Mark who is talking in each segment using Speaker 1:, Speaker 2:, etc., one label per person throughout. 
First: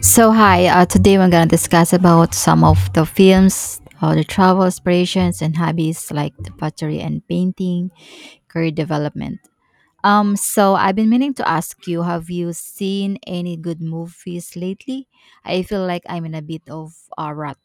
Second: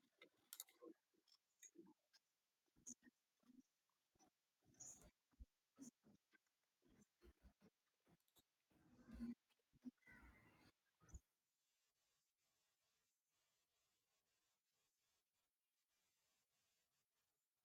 Speaker 1: So hi, today we're gonna discuss about some of the films, or the travel aspirations and hobbies like the pottery and painting, career development. So I've been meaning to ask you, have you seen any good movies lately? I feel like I'm in a bit of a rut.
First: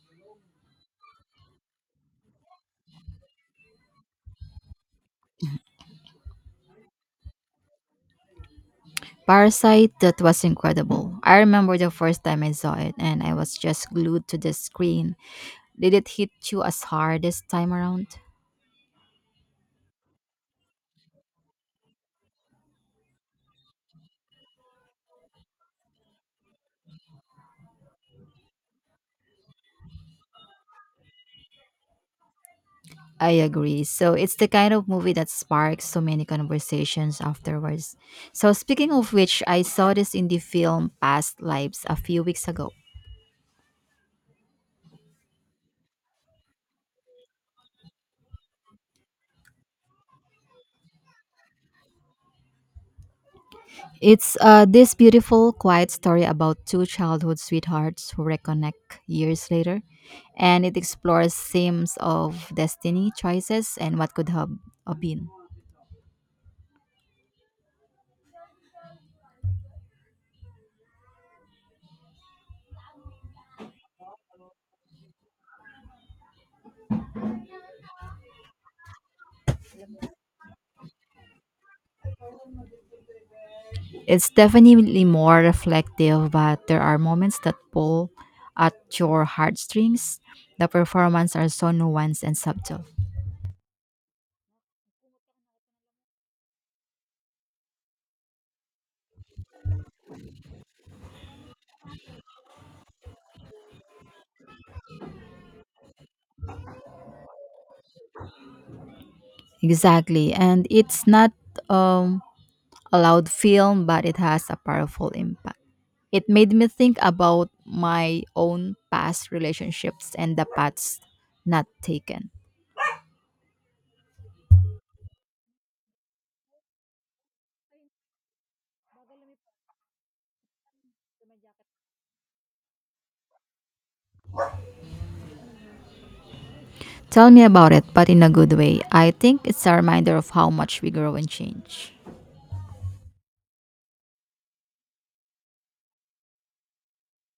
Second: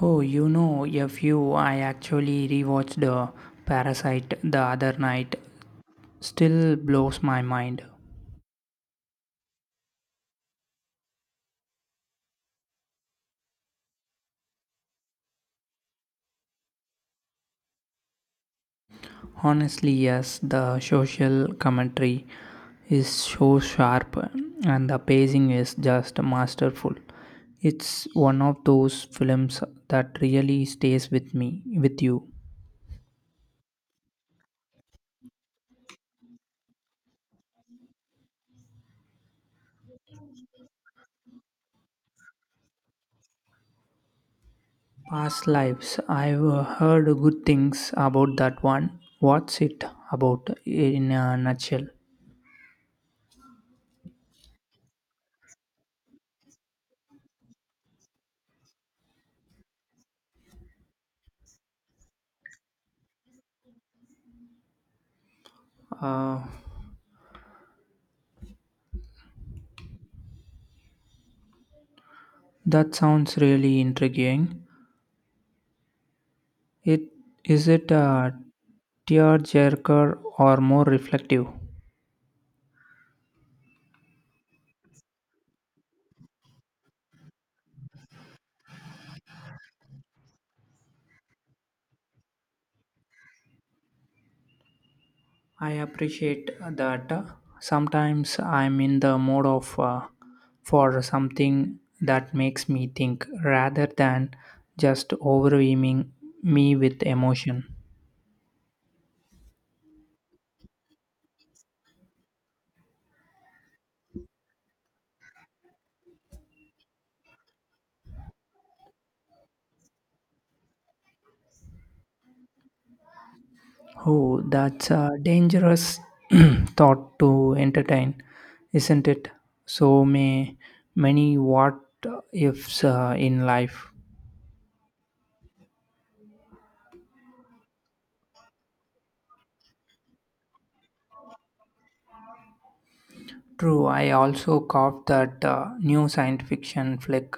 Speaker 2: Oh, you know, a few. I actually rewatched The Parasite the other night. Still blows my mind.
Speaker 1: Parasite, that was incredible. I remember the first time I saw it, and I was just glued to the screen. Did it hit you as hard this time around?
Speaker 2: Honestly, yes, the social commentary is so sharp and the pacing is just masterful. It's one of those films that really stays with me, with you.
Speaker 1: I agree. So it's the kind of movie that sparks so many conversations afterwards. So speaking of which, I saw this indie film Past Lives a few weeks ago.
Speaker 2: Past Lives. I've heard good things about that one. What's it about in a nutshell?
Speaker 1: It's this beautiful, quiet story about two childhood sweethearts who reconnect years later, and it explores themes of destiny, choices, and what could have been.
Speaker 2: Uh, That sounds really intriguing. It is it a tearjerker or more reflective?
Speaker 1: It's definitely more reflective, but there are moments that pull at your heartstrings. The performances are so nuanced and subtle.
Speaker 2: I appreciate that. Sometimes I'm in the mode of for something that makes me think rather than just overwhelming me with emotion.
Speaker 1: Exactly, and it's not um, a loud film, but it has a powerful impact. It made me think about my own past relationships and the paths not taken.
Speaker 2: Oh, that's a dangerous thought to entertain, isn't it? So may many what ifs in life.
Speaker 1: Tell me about it, but in a good way. I think it's a reminder of how much we grow and change.
Speaker 2: True, I also caught that new science fiction flick,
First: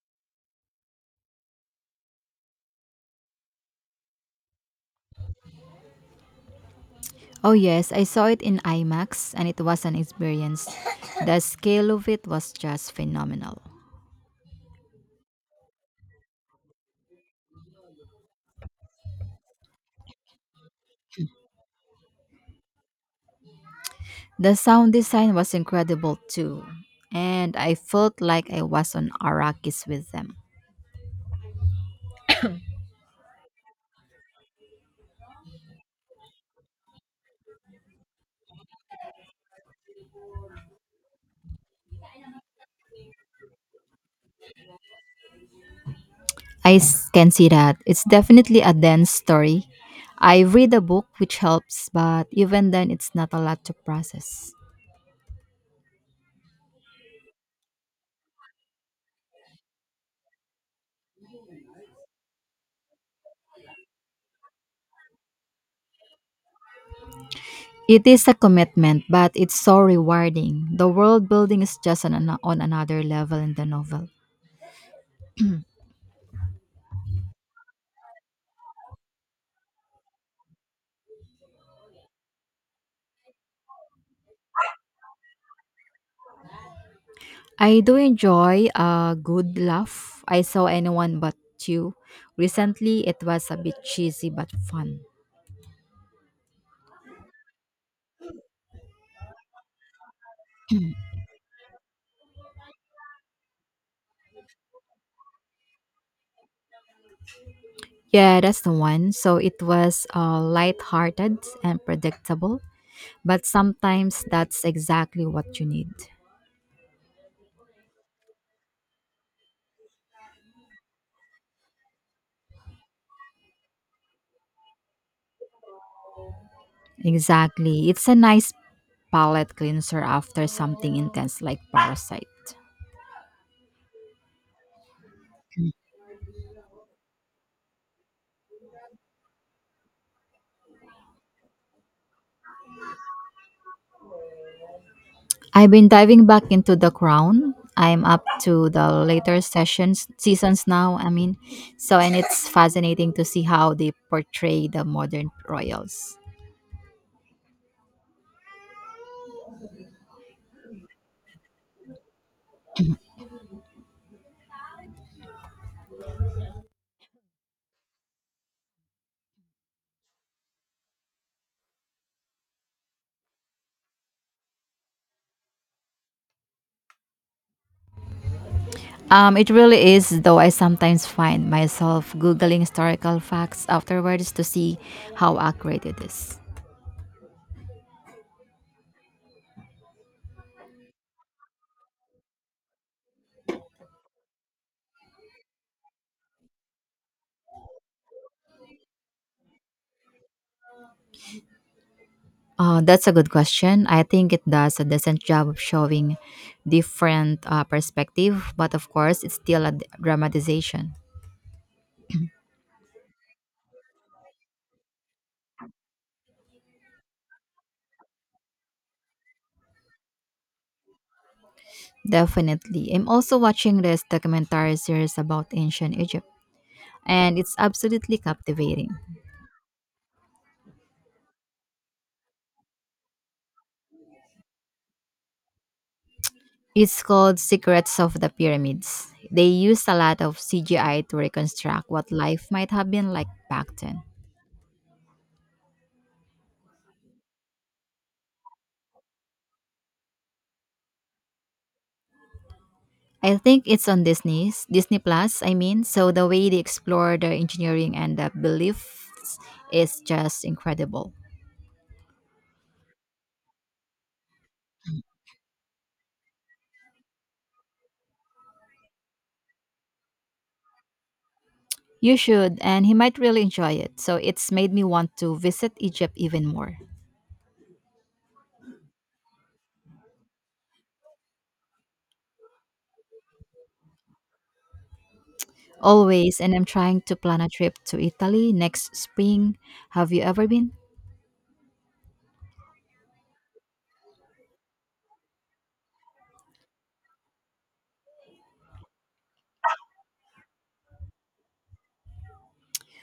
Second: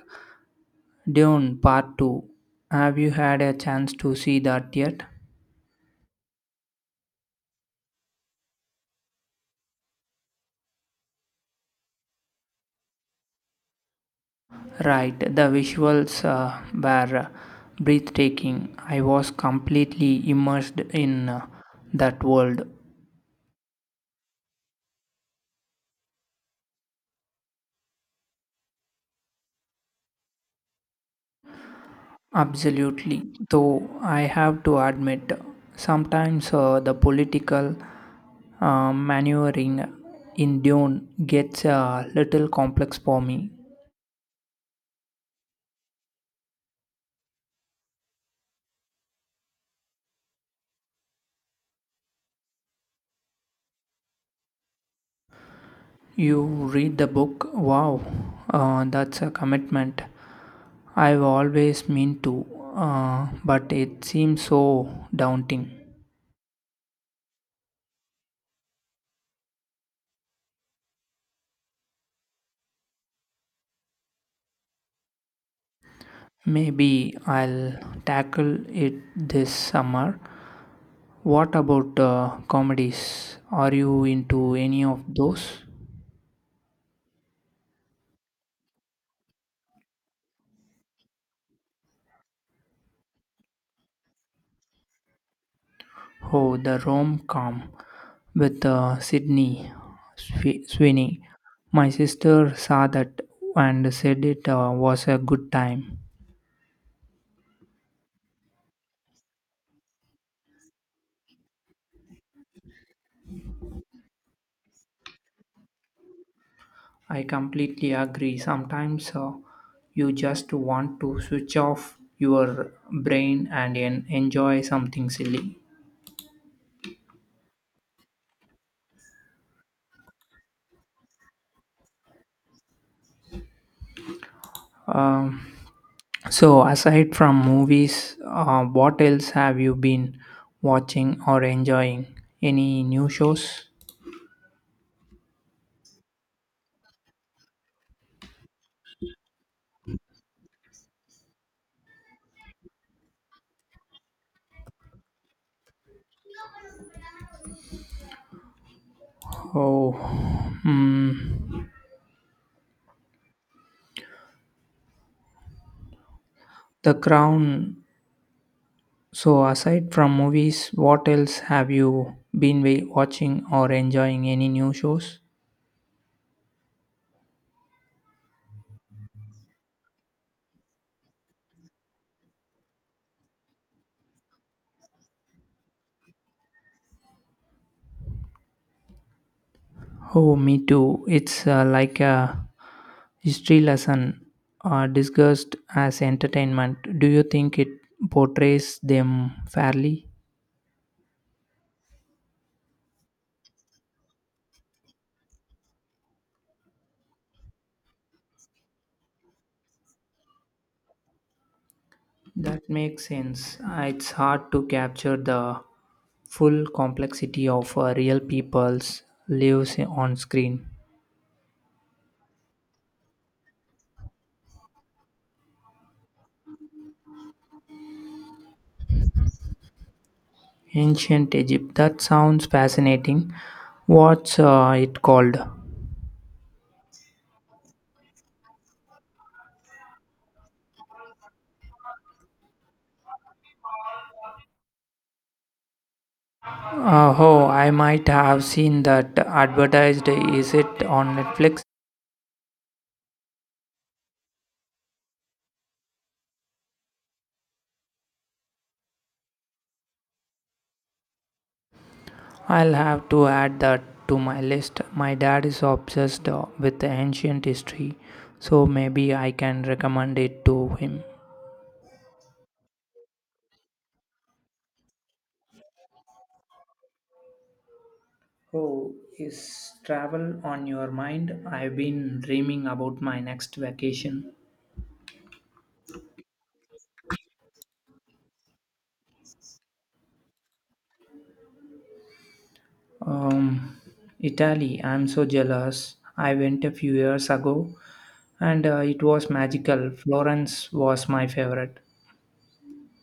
Speaker 2: Dune Part 2. Have you had a chance to see that yet?
Speaker 1: Oh, yes, I saw it in IMAX and it was an experience. The scale of it was just phenomenal.
Speaker 2: Right, the visuals were breathtaking. I was completely immersed in that world.
Speaker 1: The sound design was incredible too, and I felt like I was on Arrakis with them.
Speaker 2: Absolutely. Though I have to admit, sometimes the political maneuvering in Dune gets a little complex for me.
Speaker 1: Can see that. It's definitely a dense story. I read a book which helps, but even then, it's not a lot to process.
Speaker 2: You read the book? Wow, that's a commitment. I've always meant to, but it seems so daunting.
Speaker 1: It is a commitment, but it's so rewarding. The world building is just on another level in the novel.
Speaker 2: Maybe I'll tackle it this summer. What about comedies? Are you into any of those?
Speaker 1: I do enjoy a good laugh. I saw anyone but you. Recently, it was a bit cheesy but fun.
Speaker 2: Oh, the rom com with Sydney Sweeney. My sister saw that and said it was a good time.
Speaker 1: Yeah, that's the one. So it was light-hearted and predictable, but sometimes that's exactly what you need.
Speaker 2: I completely agree. Sometimes you just want to switch off your brain and enjoy something silly.
Speaker 1: Exactly. It's a nice palate cleanser after something intense like Parasite.
Speaker 2: Um, so, aside from movies, what else have you been watching or enjoying? Any new shows?
Speaker 1: I've been diving back into The Crown. I'm up to the later sessions seasons now, I mean. So and it's fascinating to see how they portray the modern royals.
Speaker 2: Oh, mm, The Crown. So, aside from movies, what else have you been watching or enjoying? Any new shows?
Speaker 1: It really is, though I sometimes find myself googling historical facts afterwards to see how accurate it is.
Speaker 2: Oh, me too. It's like a history lesson discussed as entertainment. Do you think it portrays them fairly?
Speaker 1: That's a good question. I think it does a decent job of showing different perspective, but of course, it's still a dramatization.
Speaker 2: That makes sense. It's hard to capture the full complexity of real people's lives on screen.
Speaker 1: Definitely. I'm also watching this documentary series about ancient Egypt, and it's absolutely captivating.
Speaker 2: Ancient Egypt. That sounds fascinating. What's it called?
Speaker 1: It's called Secrets of the Pyramids. They used a lot of CGI to reconstruct what life might have been like back then.
Speaker 2: Oh, I might have seen that advertised. Is it on Netflix?
Speaker 1: I think it's on Disney Plus, I mean. So the way they explore the engineering and the beliefs is just incredible.
Speaker 2: I'll have to add that to my list. My dad is obsessed with the ancient history, so maybe I can recommend it to him.
Speaker 1: You should, and he might really enjoy it. So it's made me want to visit Egypt even more.
Speaker 2: Oh, is travel on your mind? I've been dreaming about my next vacation.
Speaker 1: Always, and I'm trying to plan a trip to Italy next spring. Have you ever been?
Speaker 2: Um, Italy, I'm so jealous. I went a few years ago and it was magical. Florence was my favorite.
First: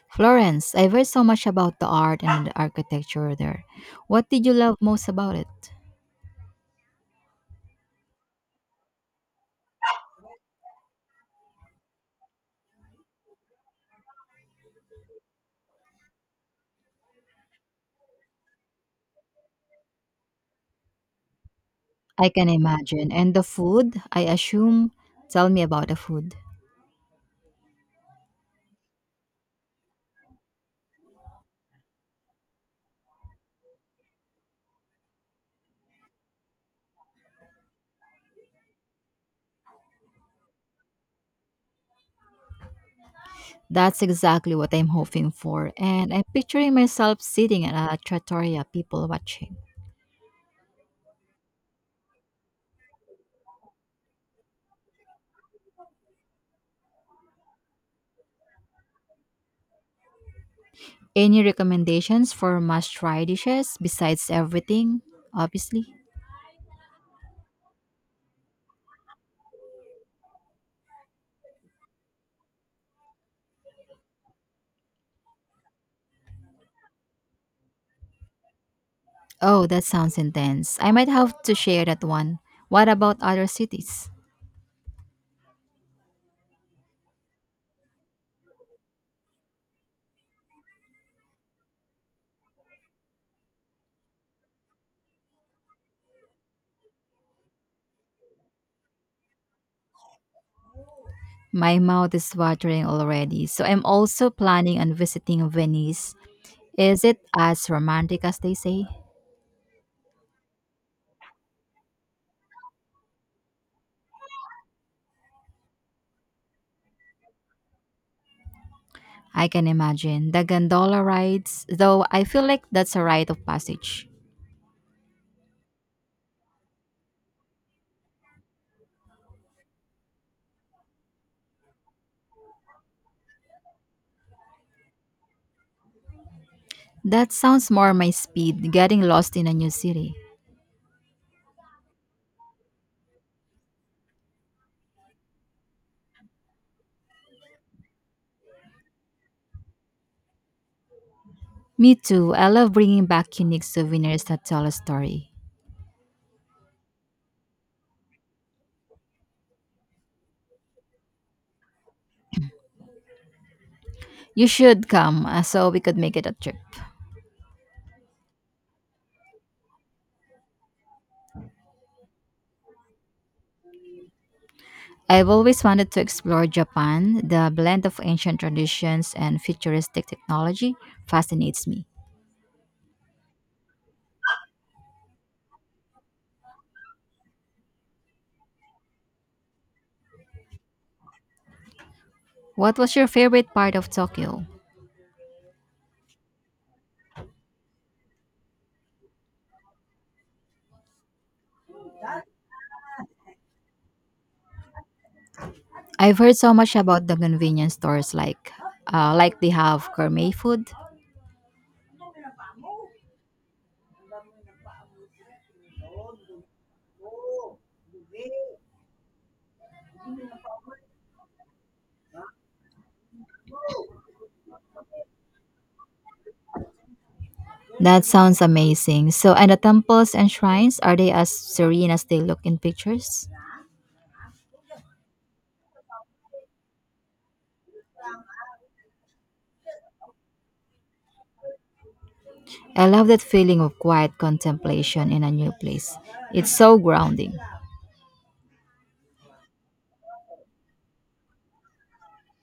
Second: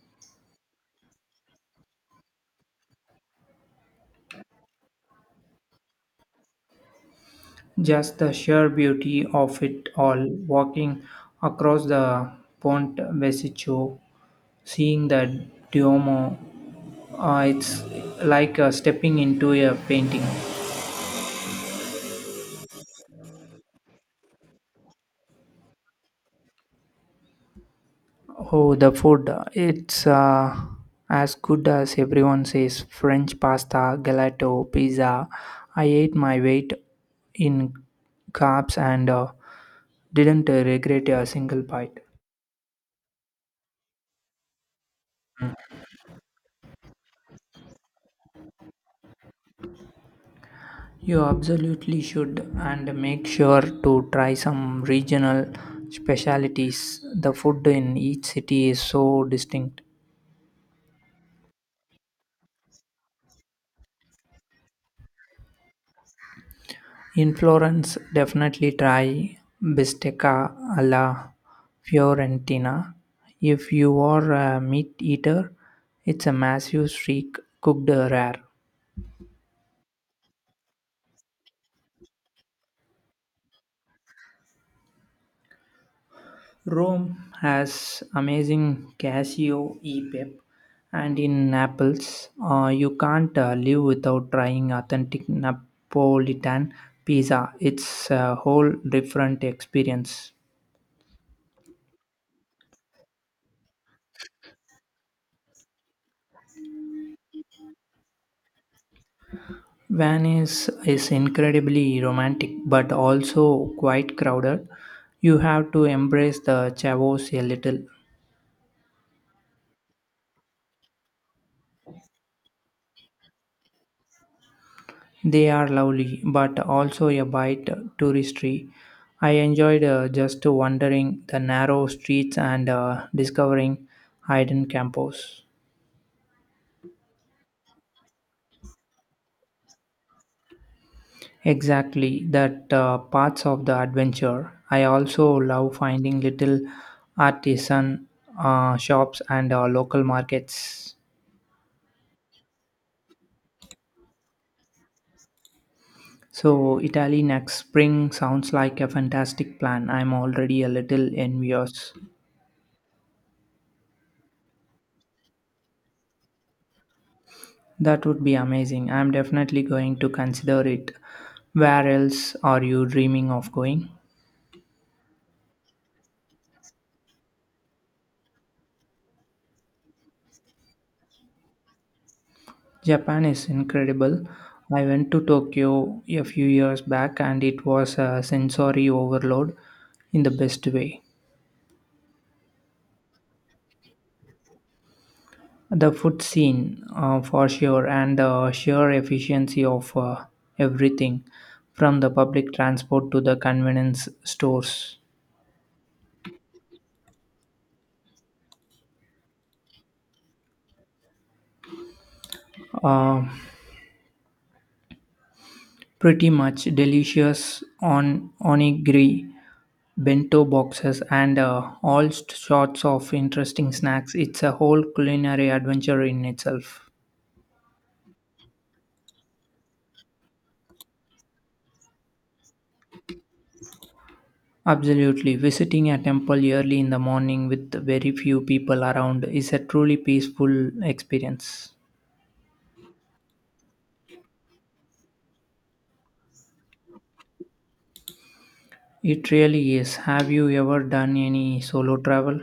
Speaker 1: Florence, I've heard so much about the art and the architecture there. What did you love most about it?
Speaker 2: Just the sheer beauty of it all, walking across the Ponte Vecchio, seeing the Duomo, it's like stepping into a painting.
Speaker 1: I can imagine. And the food, I assume. Tell me about the food.
Speaker 2: Oh, the food. It's as good as everyone says. French pasta, gelato, pizza. I ate my weight in carbs and didn't regret a single bite.
Speaker 1: That's exactly what I'm hoping for, and I'm picturing myself sitting at a trattoria, people watching.
Speaker 2: You absolutely should, and make sure to try some regional specialties. The food in each city is so distinct.
Speaker 1: Any recommendations for must try dishes besides everything, obviously?
Speaker 2: In Florence, definitely try bistecca alla Fiorentina. If you are a meat eater, it's a massive streak cooked rare.
Speaker 1: Oh, that sounds intense. I might have to share that one. What about other cities?
Speaker 2: Rome has amazing Casio e Pep, and in Naples, you can't live without trying authentic Napolitan pizza. It's a whole different experience.
Speaker 1: My mouth is watering already, so I'm also planning on visiting Venice. Is it as romantic as they say?
Speaker 2: Venice is incredibly romantic but also quite crowded. You have to embrace the chavos a little.
Speaker 1: I can imagine. The gondola rides, though I feel like that's a rite of passage.
Speaker 2: They are lovely, but also a bit touristy. I enjoyed just wandering the narrow streets and discovering hidden campos.
Speaker 1: That sounds more my speed, getting lost in a new city.
Speaker 2: Exactly, that parts of the adventure. I also love finding little artisan shops and local markets.
Speaker 1: Me too. I love bringing back unique souvenirs that tell a story.
Speaker 2: So, Italy next spring sounds like a fantastic plan. I'm already a little envious.
Speaker 1: You should come, so we could make it a trip.
Speaker 2: That would be amazing. I'm definitely going to consider it. Where else are you dreaming of going?
Speaker 1: I've always wanted to explore Japan. The blend of ancient traditions and futuristic technology fascinates me.
Speaker 2: Japan is incredible. I went to Tokyo a few years back and it was a sensory overload in the best way.
Speaker 1: What was your favorite part of Tokyo?
Speaker 2: The food scene, for sure, and the sheer efficiency of everything from the public transport to the convenience stores.
Speaker 1: I've heard so much about the convenience stores like they have gourmet food.
Speaker 2: Uh, Pretty much delicious on onigiri bento boxes, and all sorts of interesting snacks. It's a whole culinary adventure in itself.
Speaker 1: That sounds amazing. So, and the temples and shrines, are they as serene as they look in pictures?
Speaker 2: Absolutely. Visiting a temple early in the morning with very few people around is a truly peaceful experience.
Speaker 1: I love that feeling of quiet contemplation in a new place. It's so grounding.
Speaker 2: It really is. Have you ever done any solo travel?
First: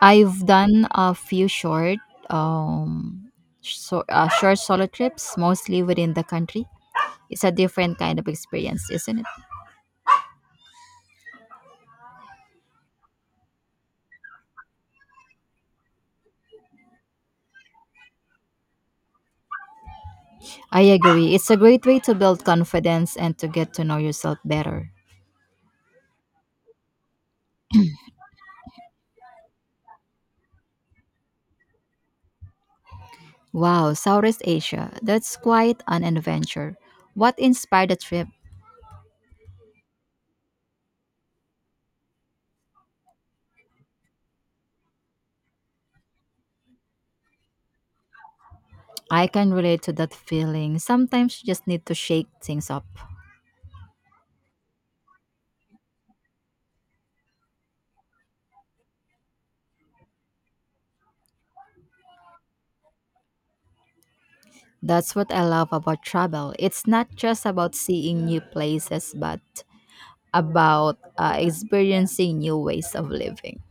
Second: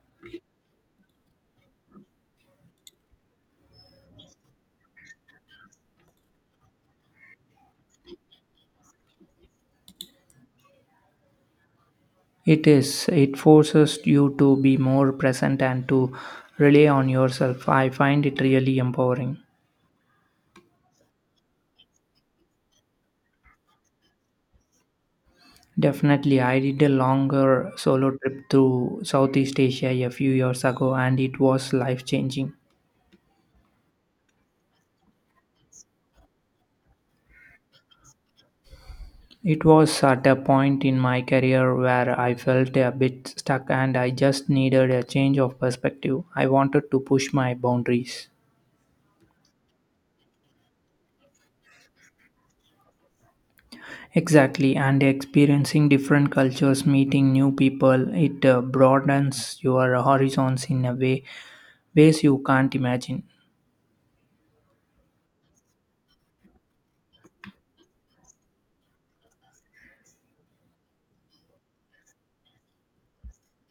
Speaker 1: I've done a few um, short solo trips, mostly within the country. It's a different kind of experience, isn't it?
Speaker 2: It is. It forces you to be more present and to rely on yourself. I find it really empowering.
Speaker 1: I agree. It's a great way to build confidence and to get to know yourself better.
Speaker 2: Definitely, I did a longer solo trip through Southeast Asia a few years ago and it was life changing.
Speaker 1: Wow, Southeast Asia. That's quite an adventure. What inspired the trip?
Speaker 2: It was at a point in my career where I felt a bit stuck and I just needed a change of perspective. I wanted to push my boundaries.
Speaker 1: I can relate to that feeling. Sometimes you just need to shake things up.
Speaker 2: Exactly, and experiencing different cultures, meeting new people, it broadens your horizons in a ways you can't imagine.
Speaker 1: That's what I love about travel. It's not just about seeing new places, but about experiencing new ways of living.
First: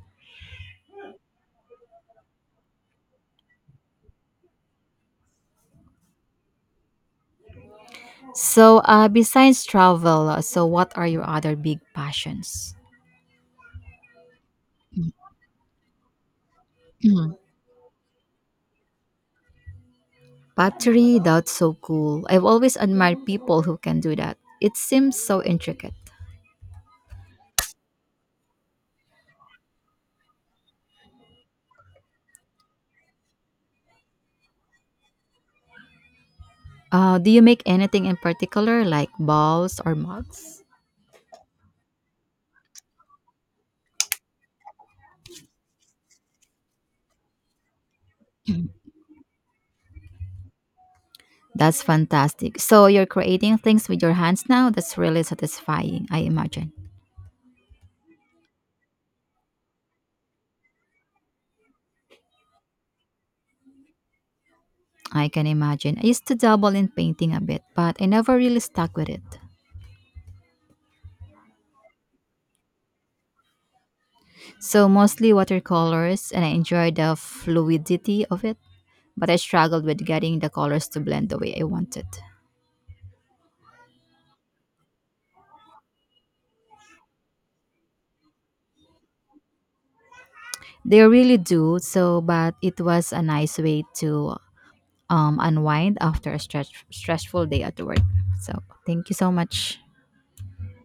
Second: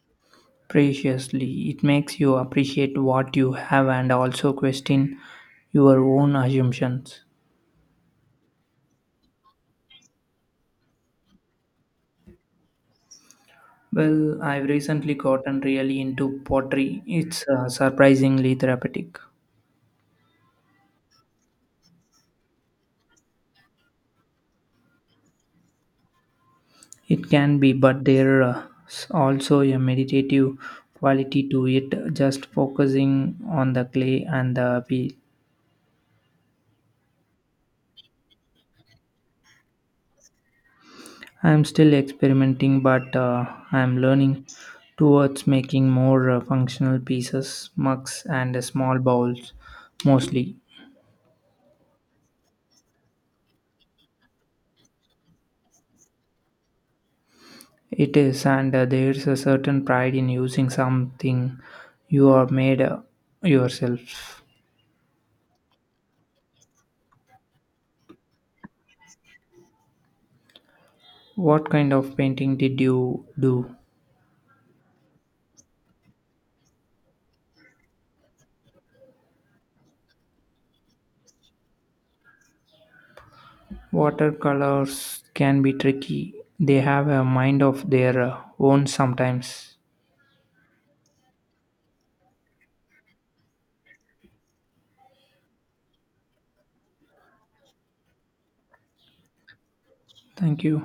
Speaker 2: Preciously, it makes you appreciate what you have and also question your own assumptions.
Speaker 1: So, besides travel, so what are your other big passions?
Speaker 2: Well, I've recently gotten really into pottery.
Speaker 1: Mhm.
Speaker 2: It's surprisingly therapeutic.
Speaker 1: Pottery, that's so cool. I've always admired people who can do that. It seems so intricate.
Speaker 2: It can be, but there's also a meditative quality to it, just focusing on the clay and the wheel.
Speaker 1: Do you make anything in particular, like balls or mugs?
Speaker 2: I'm still experimenting, but I'm learning towards making more functional pieces, mugs, and small bowls mostly.
Speaker 1: That's fantastic. So, you're creating things with your hands now? That's really satisfying, I imagine.
Speaker 2: It is, and there's a certain pride in using something you are made yourself.
Speaker 1: I can imagine. I used to dabble in painting a bit, but I never really stuck with it.
Speaker 2: What kind of painting did you do?
Speaker 1: So mostly watercolors, and I enjoyed the fluidity of it, but I struggled with getting the colors to blend the way I wanted.
Speaker 2: Watercolors can be tricky, they have a mind of their own sometimes.
Speaker 1: They really do, so but it was a nice way to unwind after a stressful day at work. So thank you so much.
Speaker 2: Thank you.